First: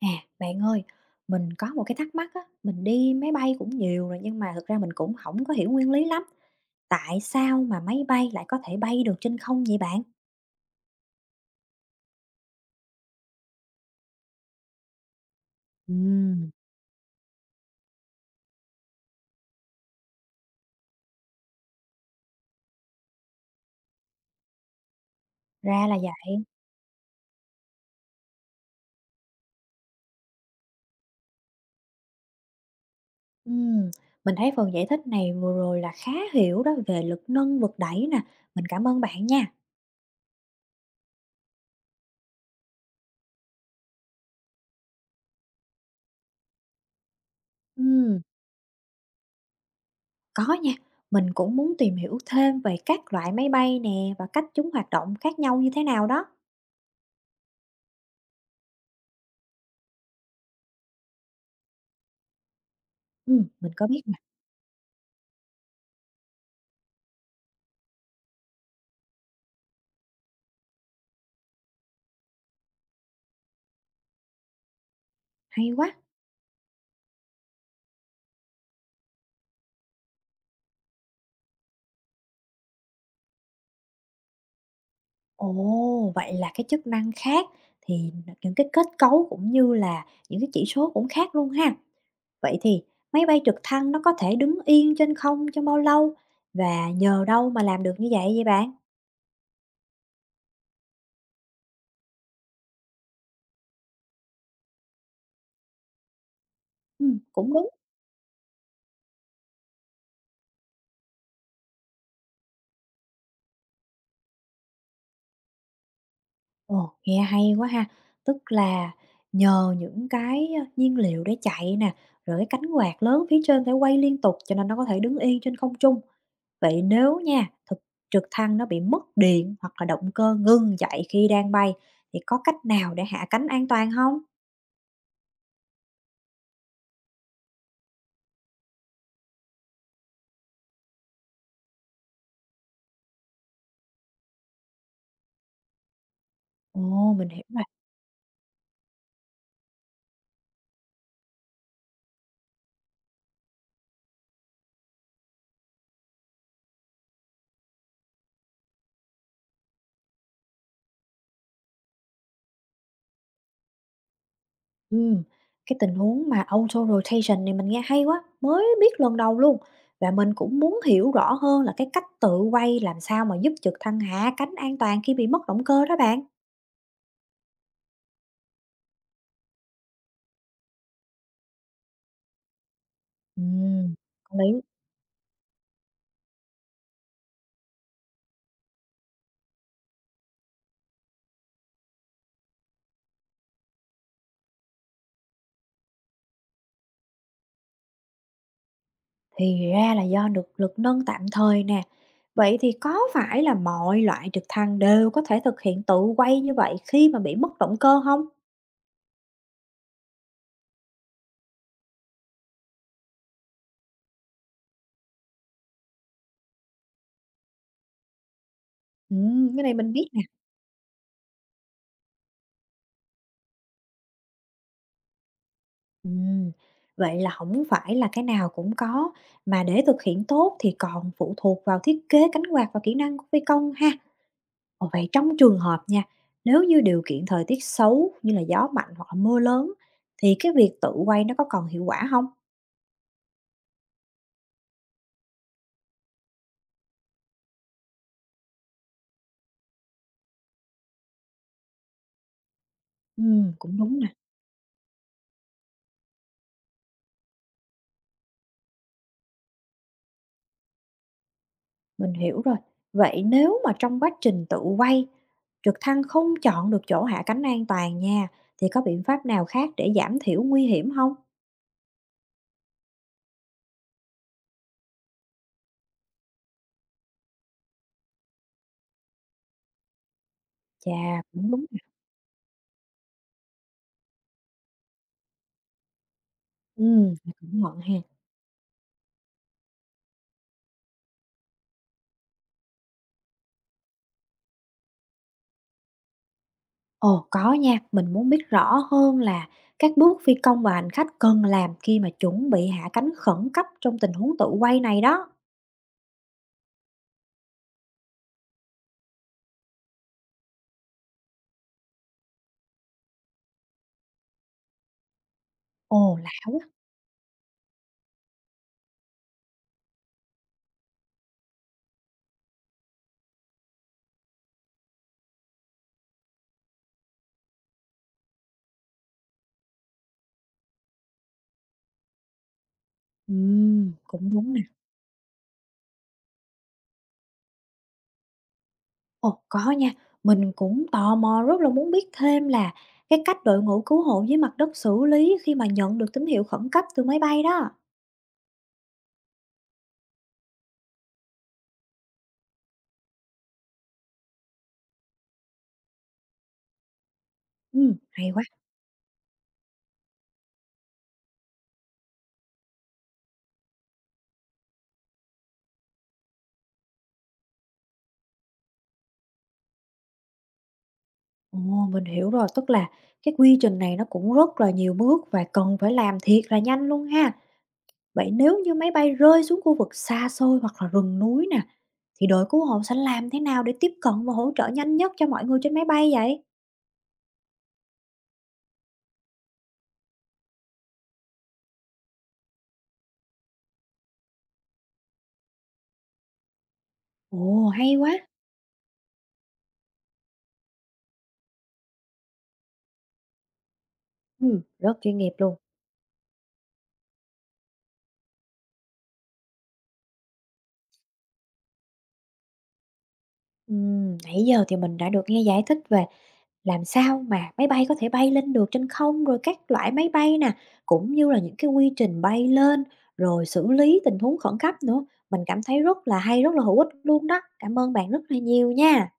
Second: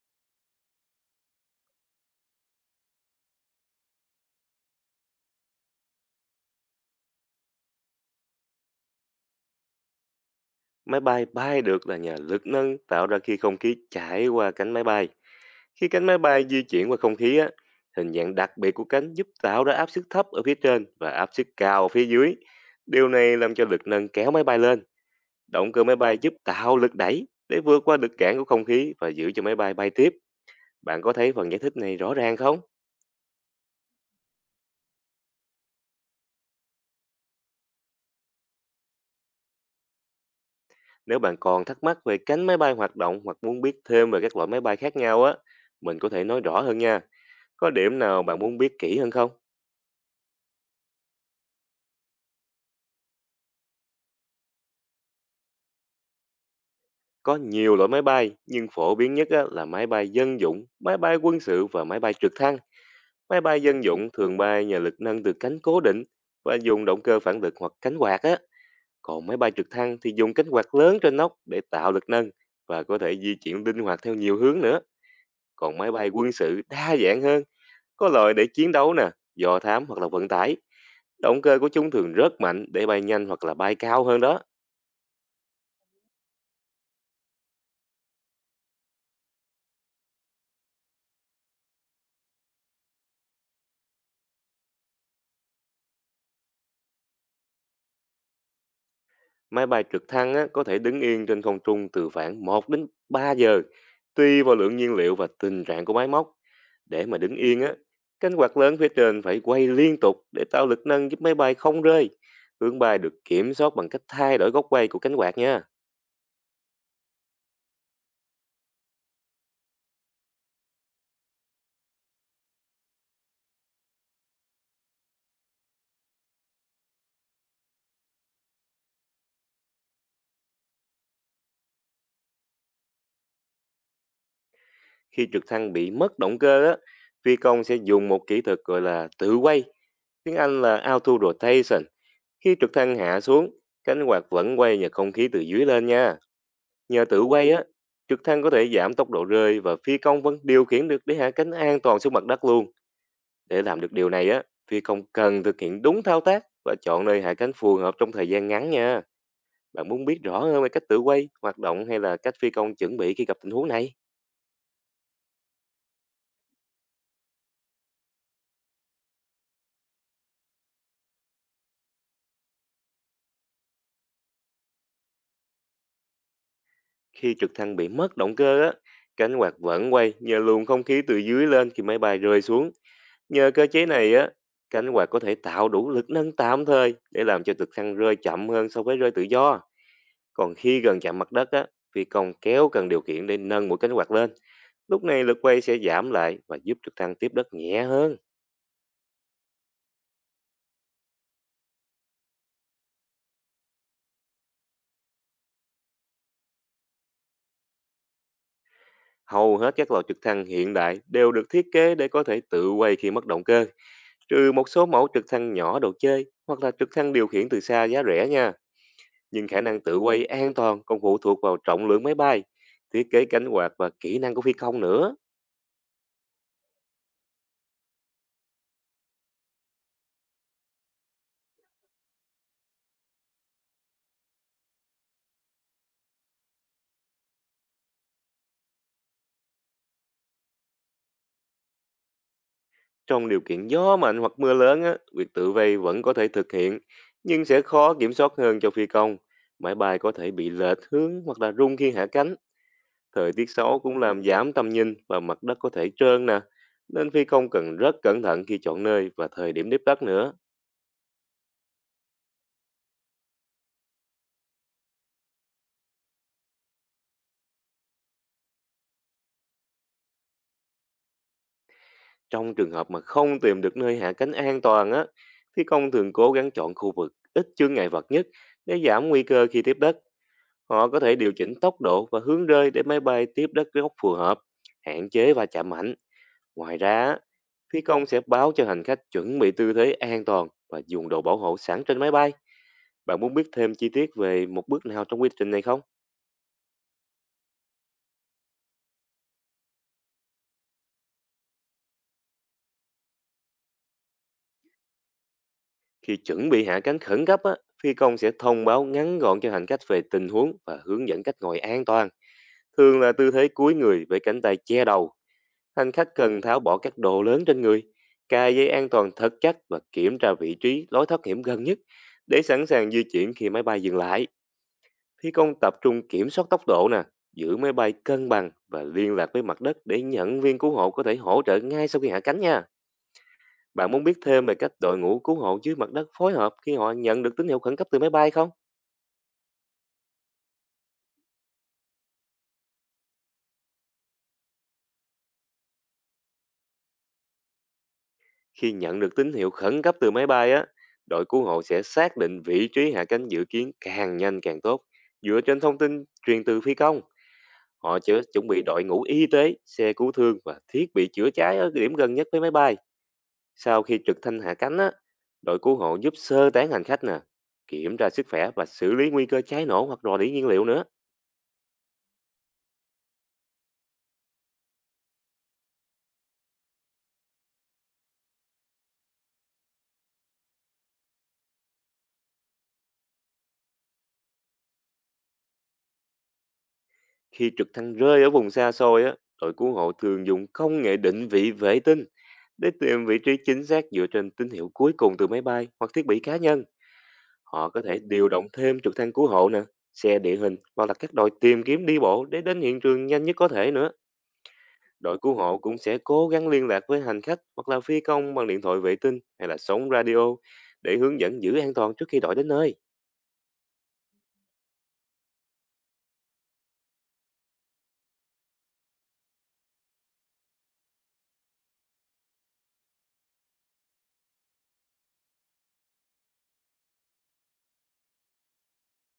À, bạn ơi, mình có một cái thắc mắc á, mình đi máy bay cũng nhiều rồi nhưng mà thực ra mình cũng không có hiểu nguyên lý lắm. Tại sao mà máy bay lại có thể bay được trên không vậy bạn? Máy bay bay được là nhờ lực nâng tạo ra khi không khí chảy qua cánh máy bay. Khi cánh máy bay Ừm. di chuyển qua không khí, á, hình dạng đặc biệt của cánh giúp tạo ra áp suất thấp ở phía trên và áp suất cao ở phía dưới. Điều này làm cho lực nâng kéo máy bay lên. Động cơ Ra máy là bay giúp vậy. tạo lực đẩy để vượt qua lực cản của không khí và giữ cho máy bay bay tiếp. Bạn có thấy phần giải thích này rõ ràng không? Ừm, mình thấy phần giải thích này vừa rồi là khá hiểu đó về lực nâng vực đẩy nè, mình cảm ơn bạn nha. Nếu bạn còn thắc mắc về cánh máy bay hoạt động hoặc muốn biết thêm về các loại máy bay khác nhau á, mình có thể nói rõ hơn nha. Có điểm nào Ừm, bạn muốn biết kỹ hơn không? có nha, mình cũng muốn tìm hiểu thêm về các loại máy bay nè và cách chúng hoạt động khác nhau như thế nào đó. Có nhiều loại máy bay, nhưng phổ biến nhất á, là máy bay dân dụng, máy bay quân sự và máy bay trực thăng. Máy bay Mình dân có biết dụng mà, thường bay nhờ lực nâng từ cánh cố định và dùng động cơ phản lực hoặc cánh quạt á. Còn máy bay trực thăng thì dùng cánh quạt lớn trên nóc để tạo lực nâng và có thể di chuyển linh hoạt theo nhiều hướng nữa. hay Còn máy quá. bay quân sự đa dạng hơn, có loại để chiến đấu nè, dò thám hoặc là vận tải. Động cơ của chúng thường rất mạnh để bay nhanh hoặc là bay cao hơn đó. Ồ, vậy là cái chức năng khác thì những cái kết cấu cũng như là những cái chỉ số cũng khác luôn ha. Vậy thì máy bay trực thăng nó có thể đứng yên trên không trong bao lâu và nhờ đâu mà làm được như vậy vậy bạn? Máy bay trực thăng á, có thể đứng yên trên không trung từ khoảng 1 đến 3 giờ, tùy vào lượng nhiên liệu và tình trạng của máy móc. Để mà đứng Cũng yên đúng. á, cánh quạt lớn phía trên phải quay liên tục để tạo lực nâng giúp máy bay không rơi. Hướng bay được kiểm soát bằng cách thay đổi góc quay của cánh quạt nha. Ồ, nghe hay quá ha. Tức là nhờ những cái, nhiên liệu để chạy nè, rồi cái cánh quạt lớn phía trên phải quay liên tục cho nên nó có thể đứng yên trên không trung. Vậy nếu nha, trực thăng nó bị mất điện hoặc là động cơ ngưng chạy khi đang bay thì có cách nào để hạ cánh an toàn không? Khi trực thăng bị mất động cơ á, phi công sẽ dùng một kỹ thuật gọi là tự quay, tiếng Anh là auto rotation. Khi trực thăng hạ xuống, cánh quạt vẫn quay nhờ không khí từ dưới lên nha. Nhờ Ồ, tự mình hiểu quay á, rồi. trực thăng có thể giảm tốc độ rơi và phi công vẫn điều khiển được để hạ cánh an toàn xuống mặt đất luôn. Để làm được điều này á, phi công cần thực hiện đúng thao tác và chọn nơi hạ cánh phù hợp trong thời gian ngắn nha. Bạn muốn biết rõ hơn về cách tự quay, hoạt động hay là cách phi công chuẩn bị khi gặp tình huống này? Ừm, cái tình huống mà auto rotation này mình nghe hay quá, mới biết lần đầu luôn. Và mình cũng muốn hiểu rõ hơn là cái cách tự quay làm sao mà giúp trực thăng hạ cánh an toàn khi bị mất động cơ đó bạn. Khi trực thăng bị mất động cơ á, cánh quạt vẫn quay nhờ luồng không khí từ dưới lên khi máy bay rơi xuống. Nhờ cơ chế Ừm, này á, có lý. cánh quạt có thể tạo đủ lực nâng tạm thời để làm cho trực thăng rơi chậm hơn so với rơi tự do. Còn khi gần chạm mặt đất á, phi công kéo cần điều khiển để nâng mũi cánh quạt lên. Lúc này lực quay sẽ giảm lại và giúp trực thăng tiếp đất nhẹ hơn. Thì ra là do được lực nâng tạm thời nè. Vậy thì có phải là mọi loại trực thăng đều có thể thực hiện tự quay như vậy khi mà bị mất động cơ không? Hầu hết các lò trực thăng hiện đại đều được thiết kế để có thể tự quay khi mất động cơ, trừ một số mẫu trực thăng nhỏ đồ chơi hoặc là trực thăng điều khiển từ xa giá rẻ nha. Nhưng khả Cái này năng mình tự biết nè. quay an toàn còn phụ thuộc vào trọng lượng máy bay, thiết kế cánh quạt và kỹ năng của phi công nữa. Ừm, Vậy là không phải là cái nào cũng có, mà để thực hiện tốt thì còn phụ thuộc vào thiết kế cánh quạt và kỹ năng của phi công ha. Ồ, vậy trong trường hợp nha, nếu như điều kiện thời tiết xấu như là gió mạnh hoặc là mưa lớn thì cái việc tự quay nó có còn hiệu quả không? Trong điều kiện gió mạnh hoặc mưa lớn, á, việc tự vây vẫn có thể thực hiện, nhưng sẽ khó kiểm soát hơn cho phi công. Máy bay có thể bị lệch hướng hoặc là rung khi hạ cánh. Thời tiết Cũng xấu cũng đúng nè. làm giảm tầm nhìn và mặt đất có thể trơn nè. Nên phi công cần rất cẩn thận khi chọn nơi và thời điểm tiếp đất nữa. Mình hiểu rồi. Vậy nếu mà trong quá trình tự quay, trực thăng không chọn được chỗ hạ cánh an toàn nha, thì có biện pháp nào khác để giảm thiểu nguy hiểm không? Trong trường hợp mà không tìm được nơi hạ cánh an toàn, á, phi công thường cố gắng chọn khu vực ít chướng ngại vật nhất để giảm nguy cơ khi tiếp đất. Họ Chà, có thể điều cũng chỉnh đúng ha. tốc độ và hướng rơi để máy bay tiếp đất gốc phù hợp, hạn chế va chạm mạnh. Ngoài ra, Cũng phi bận ha. công sẽ báo cho hành khách chuẩn bị tư thế an toàn và dùng đồ bảo hộ sẵn trên máy bay. Bạn muốn biết thêm chi tiết về một bước nào trong quy trình này không? Ồ, có nha, mình muốn biết rõ hơn là các bước phi công và hành khách cần làm khi mà chuẩn bị hạ cánh khẩn cấp trong tình huống tự quay này đó. Khi chuẩn bị hạ cánh khẩn cấp, á, phi công sẽ thông báo ngắn gọn cho hành khách về tình huống và hướng dẫn cách ngồi an toàn. Thường là tư thế cúi người với cánh tay che đầu. Hành khách Ồ, lạ cần quá. tháo bỏ các đồ lớn trên người, cài dây an toàn thật chắc và kiểm tra vị trí lối thoát hiểm gần nhất để sẵn sàng di chuyển khi máy bay dừng lại. Phi công tập trung kiểm soát tốc độ nè, giữ máy bay cân bằng và liên lạc với mặt đất để nhận viên cứu hộ có thể hỗ trợ ngay sau khi hạ cánh nha. Bạn muốn biết Cũng thêm đúng về nè. cách đội ngũ cứu hộ dưới mặt đất phối hợp khi họ nhận được tín hiệu khẩn cấp từ máy bay không? Ồ, có nha. Mình cũng tò mò rất là muốn biết thêm là cái cách đội ngũ cứu hộ dưới mặt đất xử lý khi mà nhận được tín hiệu khẩn cấp từ máy bay đó. Khi nhận được tín hiệu khẩn cấp từ máy bay á, đội cứu hộ sẽ xác định vị trí hạ cánh dự kiến càng nhanh càng tốt. Dựa trên thông tin truyền từ phi công, Ừ, hay quá. chuẩn bị đội ngũ y tế, xe cứu thương và thiết bị chữa cháy ở điểm gần nhất với máy bay. Sau khi trực thăng hạ cánh á, đội cứu hộ giúp sơ tán hành khách nè, kiểm tra sức khỏe và xử lý nguy cơ cháy nổ hoặc rò rỉ nhiên liệu nữa. Ồ, mình hiểu rồi, tức là cái quy trình này nó cũng rất là nhiều bước và cần phải làm thiệt là nhanh luôn ha. Vậy nếu như máy bay rơi xuống khu vực xa xôi hoặc là rừng núi nè, thì đội cứu hộ sẽ làm thế nào để tiếp cận và hỗ trợ nhanh nhất cho mọi người trên máy bay vậy? Khi trực thăng rơi ở vùng xa xôi á, đội cứu hộ thường dùng công nghệ định vị vệ tinh. Để tìm vị trí chính xác dựa trên tín hiệu cuối cùng từ máy bay hoặc thiết bị cá nhân, Ồ, họ có hay thể quá. điều động thêm trực thăng cứu hộ nè, xe địa hình hoặc là các đội tìm kiếm đi bộ để đến hiện trường nhanh nhất có thể nữa. Ừ, rất Đội chuyên nghiệp cứu luôn. hộ cũng sẽ cố gắng liên lạc với hành khách hoặc là phi công bằng điện thoại vệ tinh hay là sóng radio để hướng dẫn giữ an toàn trước khi đội đến nơi. Nãy giờ thì mình đã được nghe giải thích về làm sao mà máy bay có thể bay lên được trên không, rồi các loại máy bay nè, cũng như là những cái quy trình bay lên, rồi xử lý tình huống khẩn cấp nữa. Mình cảm thấy rất là hay, rất là hữu ích luôn đó. Cảm ơn bạn rất là nhiều nha.